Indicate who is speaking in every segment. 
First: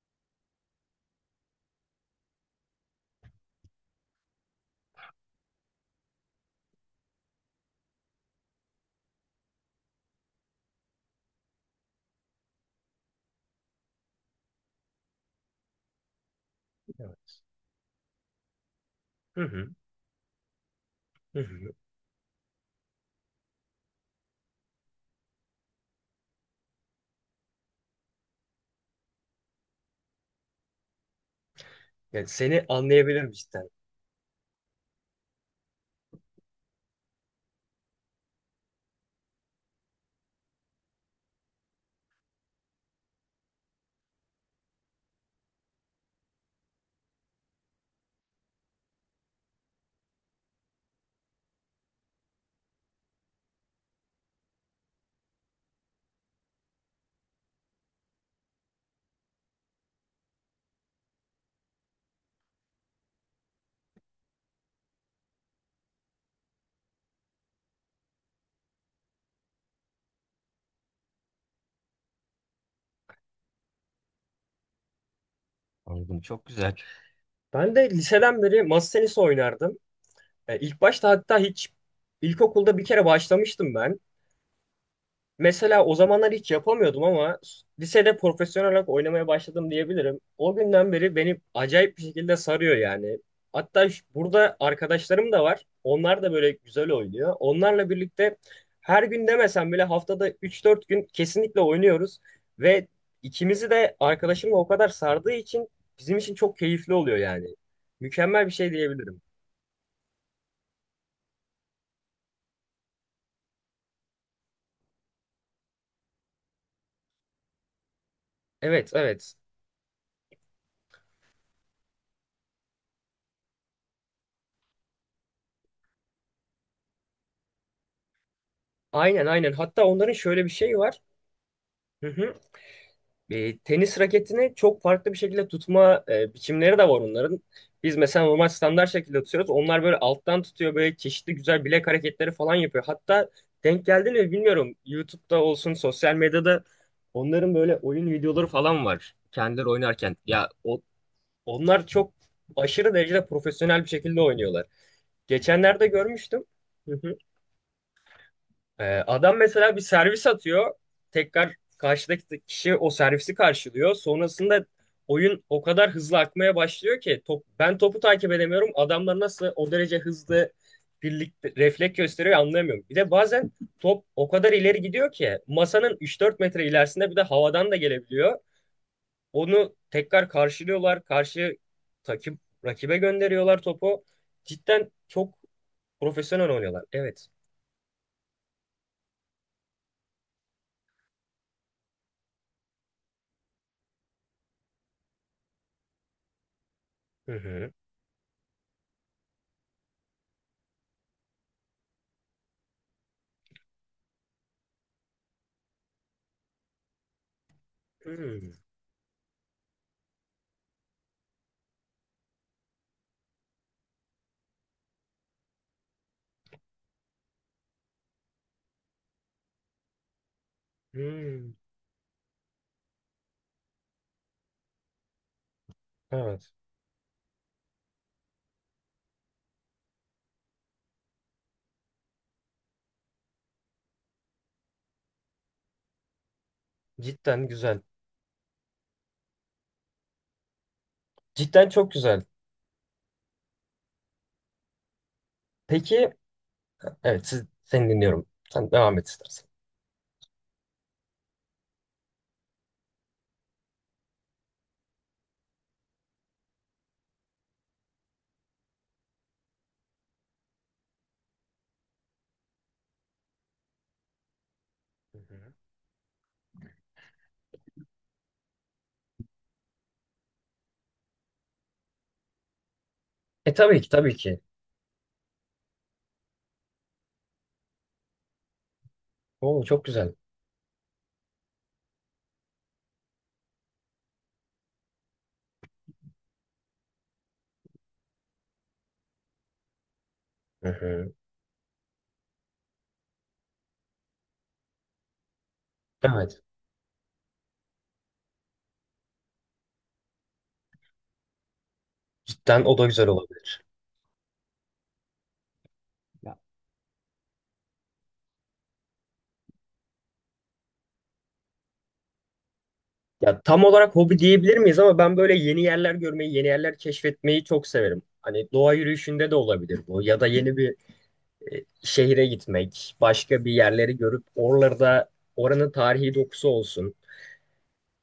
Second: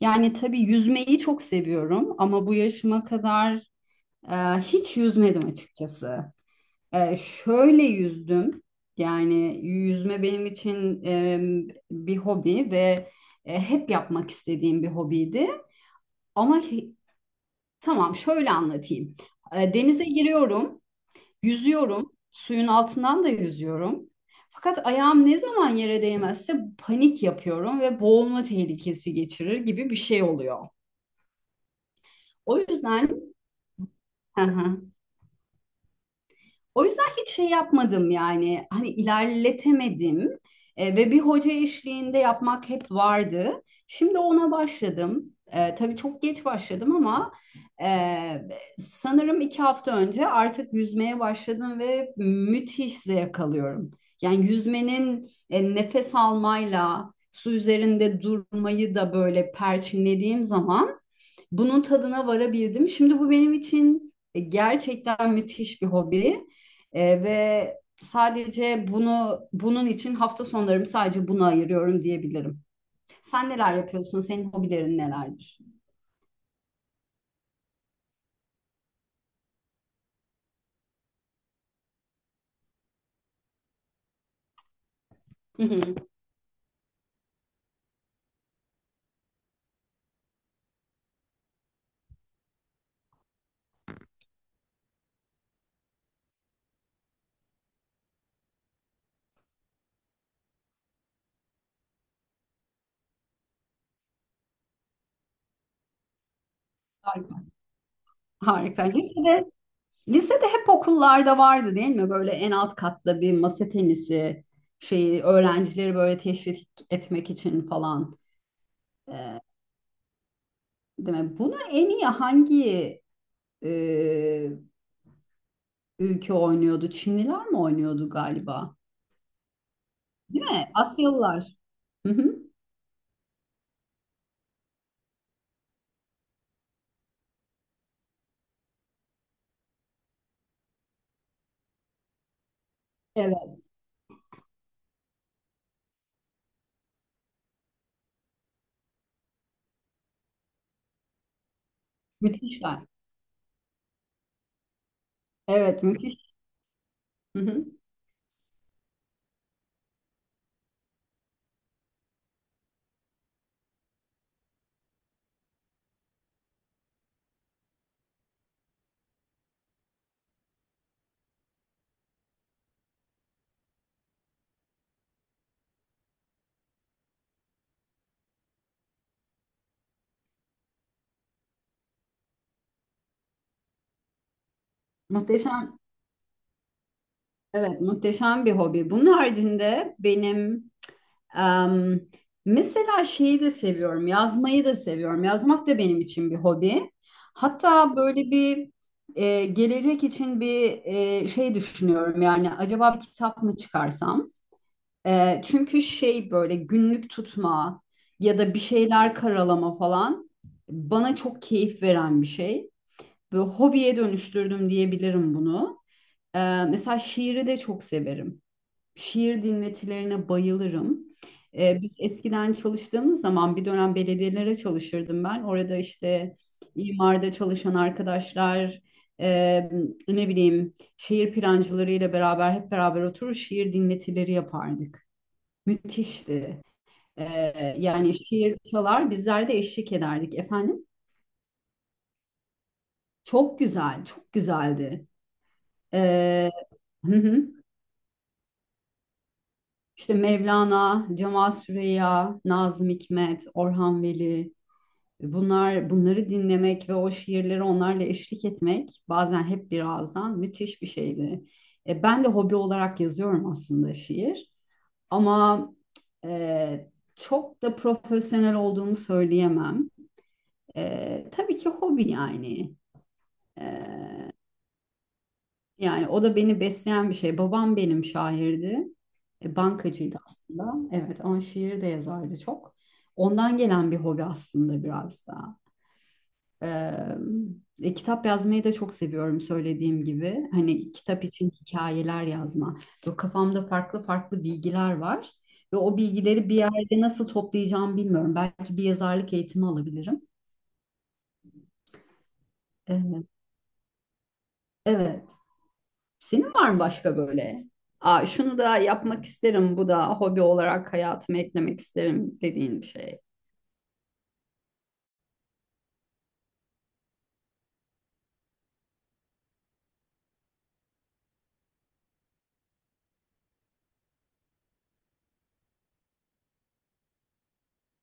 Speaker 1: Yani tabii yüzmeyi çok seviyorum ama bu yaşıma kadar e, hiç yüzmedim açıkçası. Şöyle yüzdüm. Yani yüzme benim için bir hobi ve hep yapmak istediğim bir hobiydi. Ama hi-
Speaker 2: Evet.
Speaker 1: tamam, şöyle anlatayım.
Speaker 2: Hı hı.
Speaker 1: Denize giriyorum,
Speaker 2: Hı hı.
Speaker 1: yüzüyorum, suyun altından da yüzüyorum. Fakat ayağım ne zaman yere değmezse panik yapıyorum ve boğulma tehlikesi geçirir gibi bir şey oluyor.
Speaker 2: Yani
Speaker 1: O
Speaker 2: seni
Speaker 1: yüzden
Speaker 2: anlayabilirim cidden.
Speaker 1: Hı hı. O yüzden hiç şey yapmadım, yani hani ilerletemedim. Ve bir hoca eşliğinde yapmak hep vardı. Şimdi ona başladım. Tabii çok geç başladım ama e, sanırım 2 hafta önce artık yüzmeye başladım ve müthiş zevk alıyorum. Yani yüzmenin nefes almayla su üzerinde durmayı da böyle perçinlediğim zaman bunun tadına varabildim. Şimdi bu benim için gerçekten müthiş bir hobi. Ve sadece bunun için hafta sonlarımı sadece buna ayırıyorum diyebilirim. Sen neler yapıyorsun? Senin hobilerin nelerdir?
Speaker 2: Anladım. Çok güzel. Ben de liseden beri masa tenisi oynardım. İlk başta hatta hiç ilkokulda bir kere başlamıştım ben.
Speaker 1: Hı
Speaker 2: Mesela o
Speaker 1: hı.
Speaker 2: zamanlar hiç yapamıyordum ama lisede profesyonel olarak oynamaya başladım diyebilirim. O günden beri beni acayip bir şekilde sarıyor yani. Hatta burada arkadaşlarım da var. Onlar da böyle güzel oynuyor. Onlarla birlikte her gün demesem bile haftada üç dört gün kesinlikle oynuyoruz. Ve ikimizi de arkadaşımla o kadar sardığı için bizim için çok keyifli oluyor
Speaker 1: Harika.
Speaker 2: yani. Mükemmel bir şey
Speaker 1: Harika.
Speaker 2: diyebilirim.
Speaker 1: Lisede, hep okullarda vardı, değil mi? Böyle en alt katta bir masa tenisi şeyi, öğrencileri böyle teşvik etmek için falan.
Speaker 2: Evet, evet.
Speaker 1: E, Değil mi? Bunu en iyi hangi e, ülke oynuyordu? Çinliler mi oynuyordu galiba?
Speaker 2: Aynen, aynen. Hatta onların şöyle
Speaker 1: Değil
Speaker 2: bir
Speaker 1: mi?
Speaker 2: şeyi var.
Speaker 1: Asyalılar.
Speaker 2: Hı
Speaker 1: Hı
Speaker 2: hı.
Speaker 1: hı.
Speaker 2: E, tenis raketini çok farklı bir şekilde tutma biçimleri de var onların. Biz mesela normal standart şekilde tutuyoruz. Onlar böyle alttan tutuyor böyle çeşitli güzel bilek hareketleri falan yapıyor. Hatta
Speaker 1: Evet.
Speaker 2: denk geldi mi bilmiyorum. YouTube'da olsun sosyal medyada onların böyle oyun videoları falan var. Kendileri oynarken. Ya o, onlar çok
Speaker 1: Müthişler.
Speaker 2: aşırı derecede profesyonel bir şekilde oynuyorlar.
Speaker 1: Evet,
Speaker 2: Geçenlerde
Speaker 1: müthiş.
Speaker 2: görmüştüm.
Speaker 1: Hı hı.
Speaker 2: Adam mesela bir servis atıyor. Tekrar karşıdaki kişi o servisi karşılıyor. Sonrasında oyun o kadar hızlı akmaya başlıyor ki top, ben topu takip edemiyorum. Adamlar nasıl o derece hızlı birlikte refleks gösteriyor anlayamıyorum. Bir de bazen top o kadar ileri gidiyor ki masanın 3-4 metre ilerisinde bir de havadan da gelebiliyor. Onu tekrar karşılıyorlar. Karşı takip rakibe gönderiyorlar topu. Cidden çok
Speaker 1: Muhteşem.
Speaker 2: profesyonel oynuyorlar. Evet.
Speaker 1: Evet, muhteşem bir hobi. Bunun haricinde benim em, mesela şeyi de seviyorum, yazmayı da seviyorum. Yazmak da benim için bir hobi.
Speaker 2: Hı hı.
Speaker 1: Hatta böyle bir gelecek için bir şey düşünüyorum. Yani acaba bir kitap mı çıkarsam? Çünkü şey, böyle günlük tutma ya
Speaker 2: Hmm.
Speaker 1: da bir şeyler karalama falan bana çok keyif veren bir şey. Böyle hobiye dönüştürdüm diyebilirim bunu. Ee, Mesela şiiri de çok severim. Şiir dinletilerine bayılırım.
Speaker 2: Hmm.
Speaker 1: Biz eskiden çalıştığımız zaman bir dönem belediyelere çalışırdım ben. Orada işte
Speaker 2: Evet.
Speaker 1: imarda çalışan arkadaşlar, e, ne bileyim şehir plancılarıyla beraber hep beraber oturur şiir dinletileri yapardık. Müthişti.
Speaker 2: Cidden güzel.
Speaker 1: Yani şiir çalar bizler de eşlik ederdik efendim.
Speaker 2: Cidden çok güzel.
Speaker 1: Çok güzel, çok güzeldi.
Speaker 2: Peki,
Speaker 1: Ee,
Speaker 2: evet siz, seni dinliyorum. Sen devam et istersen.
Speaker 1: İşte Mevlana, Cemal Süreya, Nazım Hikmet, Orhan Veli, bunlar bunları dinlemek ve o şiirleri onlarla eşlik etmek bazen hep bir ağızdan müthiş bir şeydi. Ben de hobi olarak yazıyorum aslında şiir,
Speaker 2: Hı hı.
Speaker 1: ama e, çok da profesyonel olduğumu söyleyemem. Tabii ki hobi yani.
Speaker 2: E
Speaker 1: E,
Speaker 2: tabii ki tabii ki.
Speaker 1: Yani o da beni besleyen bir şey. Babam benim şairdi.
Speaker 2: Oo, çok güzel.
Speaker 1: Bankacıydı aslında. Evet ama şiir de yazardı çok. Ondan gelen bir hobi aslında biraz da. Ee, Kitap yazmayı da çok seviyorum, söylediğim gibi.
Speaker 2: Hı
Speaker 1: Hani
Speaker 2: hı.
Speaker 1: kitap için hikayeler yazma. Böyle kafamda farklı farklı bilgiler var. Ve o
Speaker 2: Evet.
Speaker 1: bilgileri bir yerde nasıl toplayacağımı bilmiyorum. Belki bir yazarlık eğitimi alabilirim.
Speaker 2: Cidden o da güzel
Speaker 1: Ee,
Speaker 2: olabilir.
Speaker 1: evet. Senin var mı başka böyle? Aa, şunu da yapmak isterim, bu da hobi olarak hayatıma eklemek isterim dediğin bir şey.
Speaker 2: Ya tam olarak hobi diyebilir miyiz ama ben böyle yeni yerler görmeyi, yeni yerler keşfetmeyi çok severim. Hani doğa yürüyüşünde de olabilir bu ya da yeni bir şehre gitmek, başka bir yerleri görüp oralarda oranın tarihi dokusu olsun.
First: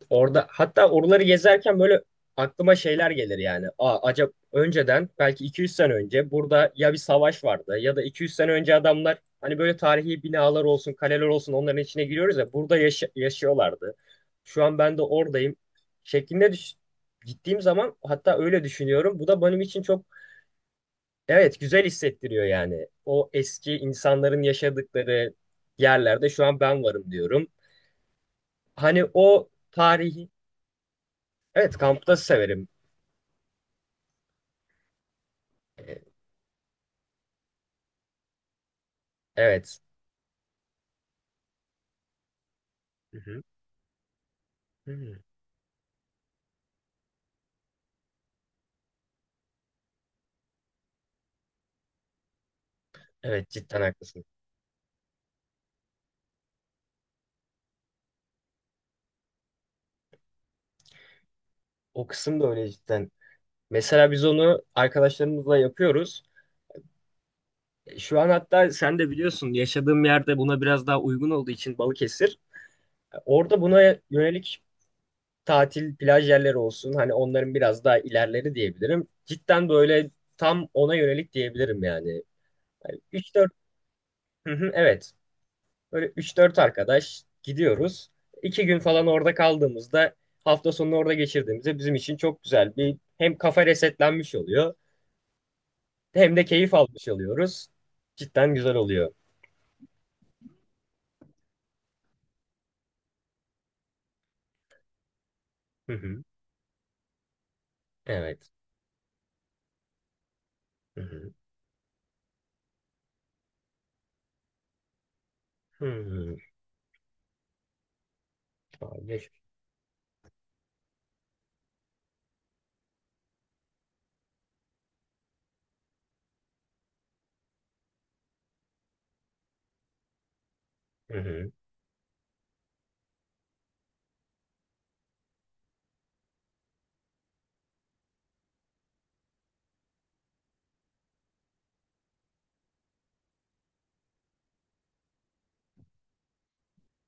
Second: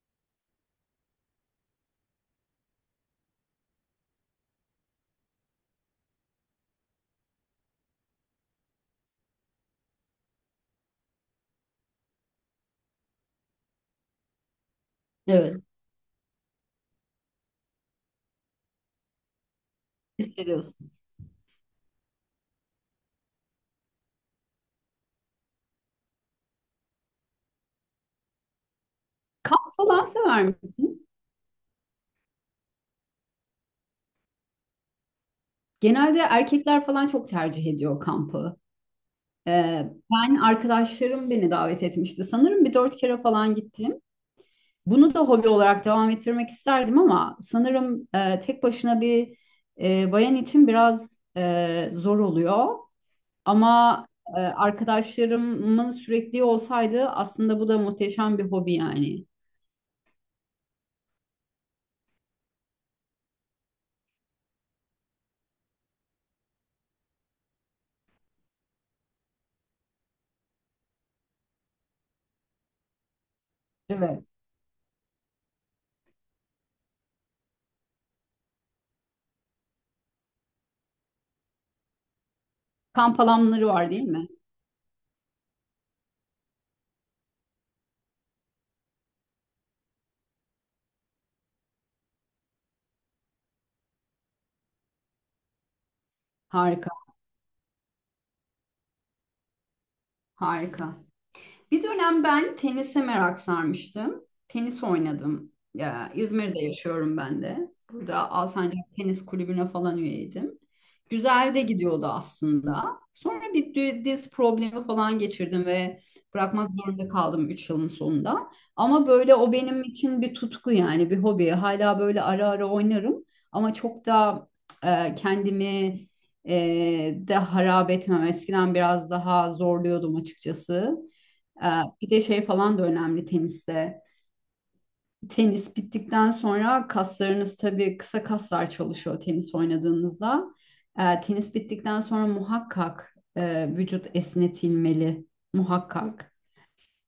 Speaker 2: Orada hatta oraları gezerken böyle aklıma şeyler gelir yani. Aa, acaba önceden belki 200 sene önce burada ya bir savaş vardı ya da 200 sene önce adamlar hani böyle tarihi binalar olsun, kaleler olsun onların içine giriyoruz ya burada yaşıyorlardı. Şu an ben de oradayım
Speaker 1: Evet.
Speaker 2: şeklinde düş gittiğim zaman hatta öyle düşünüyorum. Bu da benim için çok
Speaker 1: Hissediyorsun.
Speaker 2: evet güzel hissettiriyor yani. O eski insanların yaşadıkları yerlerde şu an ben varım diyorum. Hani o
Speaker 1: Kamp falan
Speaker 2: tarihi
Speaker 1: sever misin?
Speaker 2: Evet kampta severim.
Speaker 1: Genelde erkekler falan çok tercih ediyor kampı.
Speaker 2: Evet.
Speaker 1: Ben arkadaşlarım beni davet etmişti. Sanırım bir dört
Speaker 2: Hı
Speaker 1: kere
Speaker 2: hı.
Speaker 1: falan gittim. Bunu
Speaker 2: Hı.
Speaker 1: da hobi olarak devam ettirmek isterdim ama sanırım tek başına bir bayan için biraz zor oluyor.
Speaker 2: Evet cidden
Speaker 1: Ama
Speaker 2: haklısın.
Speaker 1: arkadaşlarımın sürekli olsaydı aslında bu da muhteşem bir hobi yani.
Speaker 2: O kısım da öyle cidden. Mesela biz onu arkadaşlarımızla yapıyoruz. Şu an hatta sen de biliyorsun yaşadığım yerde buna biraz daha uygun olduğu için Balıkesir. Orada buna
Speaker 1: Evet.
Speaker 2: yönelik tatil plaj yerleri olsun. Hani onların biraz daha ilerleri diyebilirim. Cidden böyle tam ona yönelik diyebilirim yani. Yani
Speaker 1: Kamp
Speaker 2: 3-4
Speaker 1: alanları var değil mi?
Speaker 2: Hı hı, evet. Böyle üç dört arkadaş gidiyoruz. 2 gün falan orada kaldığımızda hafta sonunu orada geçirdiğimizde bizim için çok güzel bir hem kafa resetlenmiş oluyor hem de keyif
Speaker 1: Harika,
Speaker 2: almış oluyoruz. Cidden güzel oluyor.
Speaker 1: harika. Bir dönem ben tenise merak sarmıştım. Tenis oynadım.
Speaker 2: Hı
Speaker 1: Ya,
Speaker 2: hı.
Speaker 1: İzmir'de yaşıyorum ben de. Burada
Speaker 2: Evet.
Speaker 1: Alsancak Tenis Kulübü'ne falan üyeydim.
Speaker 2: Hı hı.
Speaker 1: Güzel de gidiyordu aslında. Sonra bir diz problemi falan geçirdim
Speaker 2: Hı
Speaker 1: ve
Speaker 2: hı.
Speaker 1: bırakmak zorunda kaldım 3 yılın sonunda. Ama
Speaker 2: Abi
Speaker 1: böyle o benim için bir tutku, yani bir hobi. Hala böyle ara ara oynarım ama çok da kendimi de harap etmem. Eskiden biraz daha zorluyordum açıkçası.
Speaker 2: Hı hı.
Speaker 1: Ee, Bir de şey falan da önemli teniste. Tenis bittikten sonra kaslarınız tabii, kısa kaslar çalışıyor tenis oynadığınızda. Tenis bittikten sonra muhakkak vücut esnetilmeli, muhakkak.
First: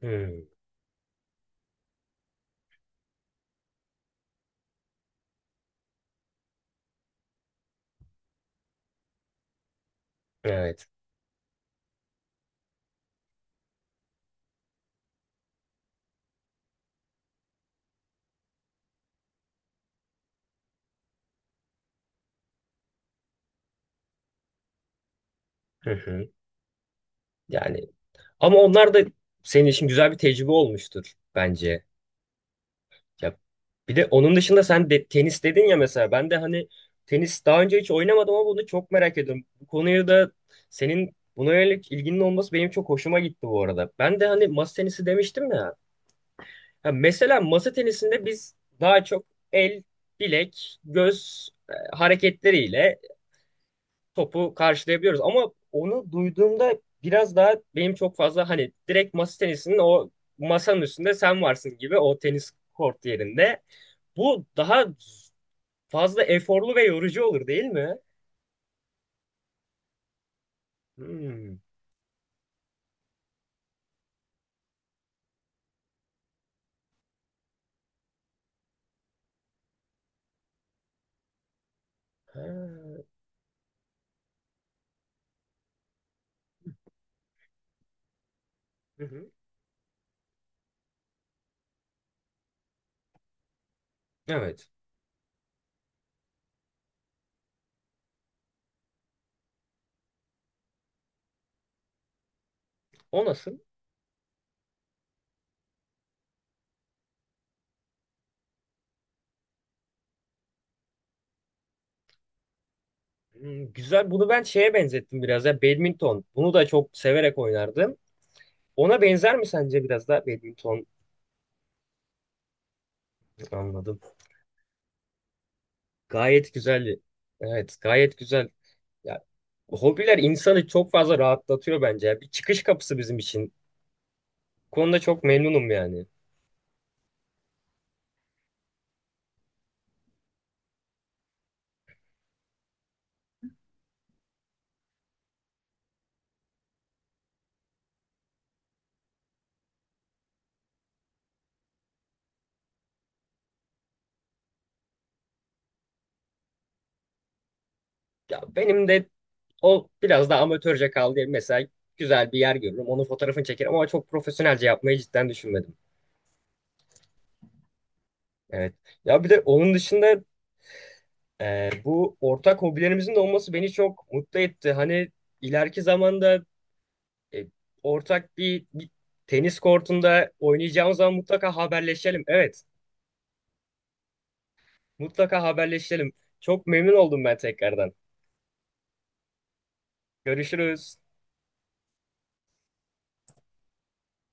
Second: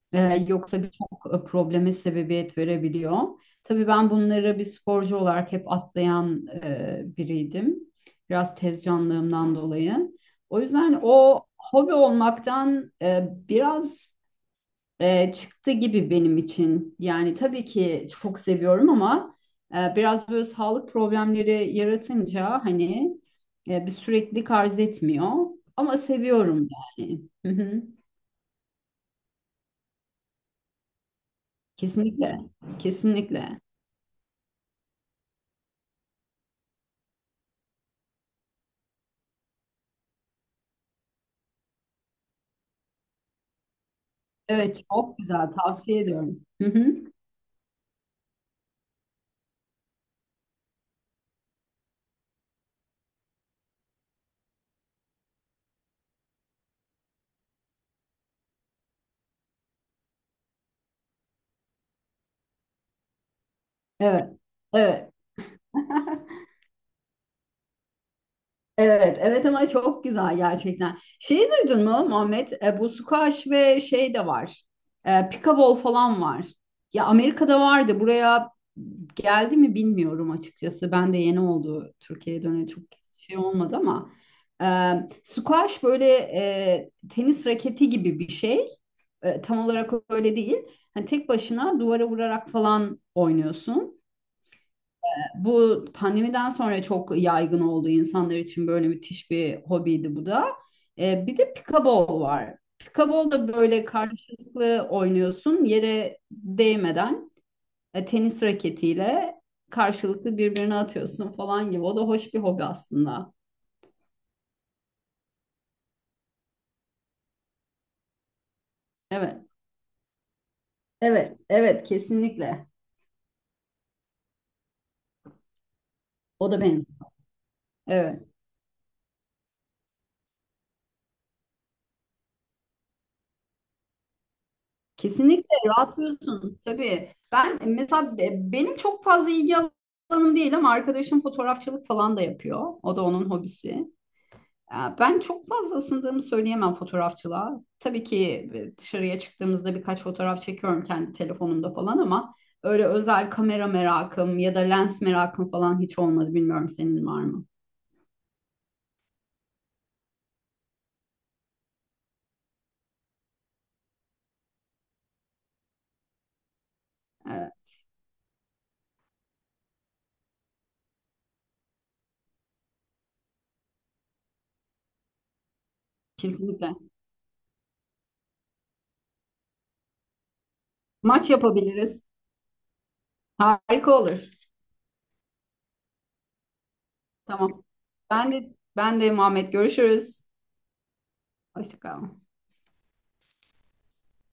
Speaker 2: Hı.
Speaker 1: Yoksa birçok probleme sebebiyet verebiliyor. Tabii ben bunları bir sporcu olarak hep atlayan biriydim. Biraz tez canlığımdan dolayı. O
Speaker 2: Evet.
Speaker 1: yüzden o hobi olmaktan biraz çıktı gibi benim için. Yani tabii ki çok seviyorum ama biraz böyle sağlık problemleri yaratınca, hani bir süreklilik arz etmiyor.
Speaker 2: Hı
Speaker 1: Ama
Speaker 2: hı.
Speaker 1: seviyorum yani. Hı hı.
Speaker 2: Yani ama onlar da senin için güzel bir tecrübe olmuştur bence.
Speaker 1: Kesinlikle.
Speaker 2: Ya
Speaker 1: Kesinlikle.
Speaker 2: bir de onun dışında sen de tenis dedin ya mesela ben de hani tenis daha önce hiç oynamadım ama bunu çok merak ediyorum. Bu konuyu da senin buna yönelik ilginin olması benim çok hoşuma gitti bu arada. Ben de hani masa
Speaker 1: Evet,
Speaker 2: tenisi
Speaker 1: çok güzel,
Speaker 2: demiştim ya.
Speaker 1: tavsiye ediyorum. Hı
Speaker 2: Ha
Speaker 1: hı.
Speaker 2: mesela masa tenisinde biz daha çok el, bilek, göz hareketleriyle topu karşılayabiliyoruz. Ama onu duyduğumda biraz daha benim çok fazla hani direkt masa tenisinin o masanın üstünde sen varsın gibi o tenis kort yerinde.
Speaker 1: Evet.
Speaker 2: Bu daha
Speaker 1: Evet.
Speaker 2: fazla eforlu ve yorucu olur değil mi?
Speaker 1: Evet, evet ama çok güzel gerçekten. Şeyi
Speaker 2: Hmm.
Speaker 1: duydun mu, Muhammed? Bu squash ve şey de var. Pickleball falan var. Ya, Amerika'da vardı. Buraya geldi mi bilmiyorum açıkçası. Ben de yeni oldu. Türkiye'ye döneli çok
Speaker 2: Ha,
Speaker 1: şey olmadı ama. E, Squash böyle tenis raketi gibi bir şey.
Speaker 2: Hı hı.
Speaker 1: Tam olarak öyle değil. Hani tek başına duvara vurarak falan oynuyorsun.
Speaker 2: Evet.
Speaker 1: Bu pandemiden sonra çok yaygın oldu, insanlar için böyle müthiş bir hobiydi bu da. Bir de pikabol var.
Speaker 2: O
Speaker 1: Pikabol da
Speaker 2: nasıl?
Speaker 1: böyle karşılıklı oynuyorsun, yere değmeden tenis raketiyle karşılıklı birbirine atıyorsun falan gibi. O da hoş bir hobi aslında.
Speaker 2: Hmm, güzel. Bunu ben şeye benzettim biraz ya badminton. Bunu da çok severek oynardım. Ona benzer
Speaker 1: Evet,
Speaker 2: mi sence biraz daha badminton?
Speaker 1: evet, evet, kesinlikle.
Speaker 2: Anladım.
Speaker 1: O
Speaker 2: Gayet
Speaker 1: da
Speaker 2: güzel.
Speaker 1: benziyor.
Speaker 2: Evet, gayet
Speaker 1: Evet.
Speaker 2: güzel. Ya hobiler insanı çok fazla rahatlatıyor bence. Ya. Bir çıkış kapısı bizim için. Bu konuda çok
Speaker 1: Kesinlikle
Speaker 2: memnunum yani.
Speaker 1: rahatlıyorsun tabii. Ben mesela benim çok fazla ilgi alanım değil ama arkadaşım fotoğrafçılık falan da yapıyor. O da onun hobisi. Ya, ben çok fazla ısındığımı söyleyemem fotoğrafçılığa. Tabii ki dışarıya çıktığımızda birkaç fotoğraf çekiyorum kendi telefonumda falan ama öyle özel kamera merakım ya da lens merakım falan hiç olmadı. Bilmiyorum, senin var mı?
Speaker 2: Ya benim de o biraz da amatörce kaldı. Mesela güzel bir yer görürüm. Onun fotoğrafını çekerim ama çok profesyonelce yapmayı cidden düşünmedim.
Speaker 1: Ee,
Speaker 2: Evet. Ya bir de onun dışında bu ortak hobilerimizin de olması beni çok mutlu etti. Hani ileriki zamanda
Speaker 1: Kesinlikle.
Speaker 2: e, ortak bir, bir tenis kortunda oynayacağımız zaman
Speaker 1: Maç
Speaker 2: mutlaka
Speaker 1: yapabiliriz.
Speaker 2: haberleşelim. Evet.
Speaker 1: Harika olur.
Speaker 2: Mutlaka haberleşelim. Çok memnun oldum ben
Speaker 1: Tamam.
Speaker 2: tekrardan.
Speaker 1: Ben de Muhammed, görüşürüz.
Speaker 2: Görüşürüz.
Speaker 1: Hoşça kal.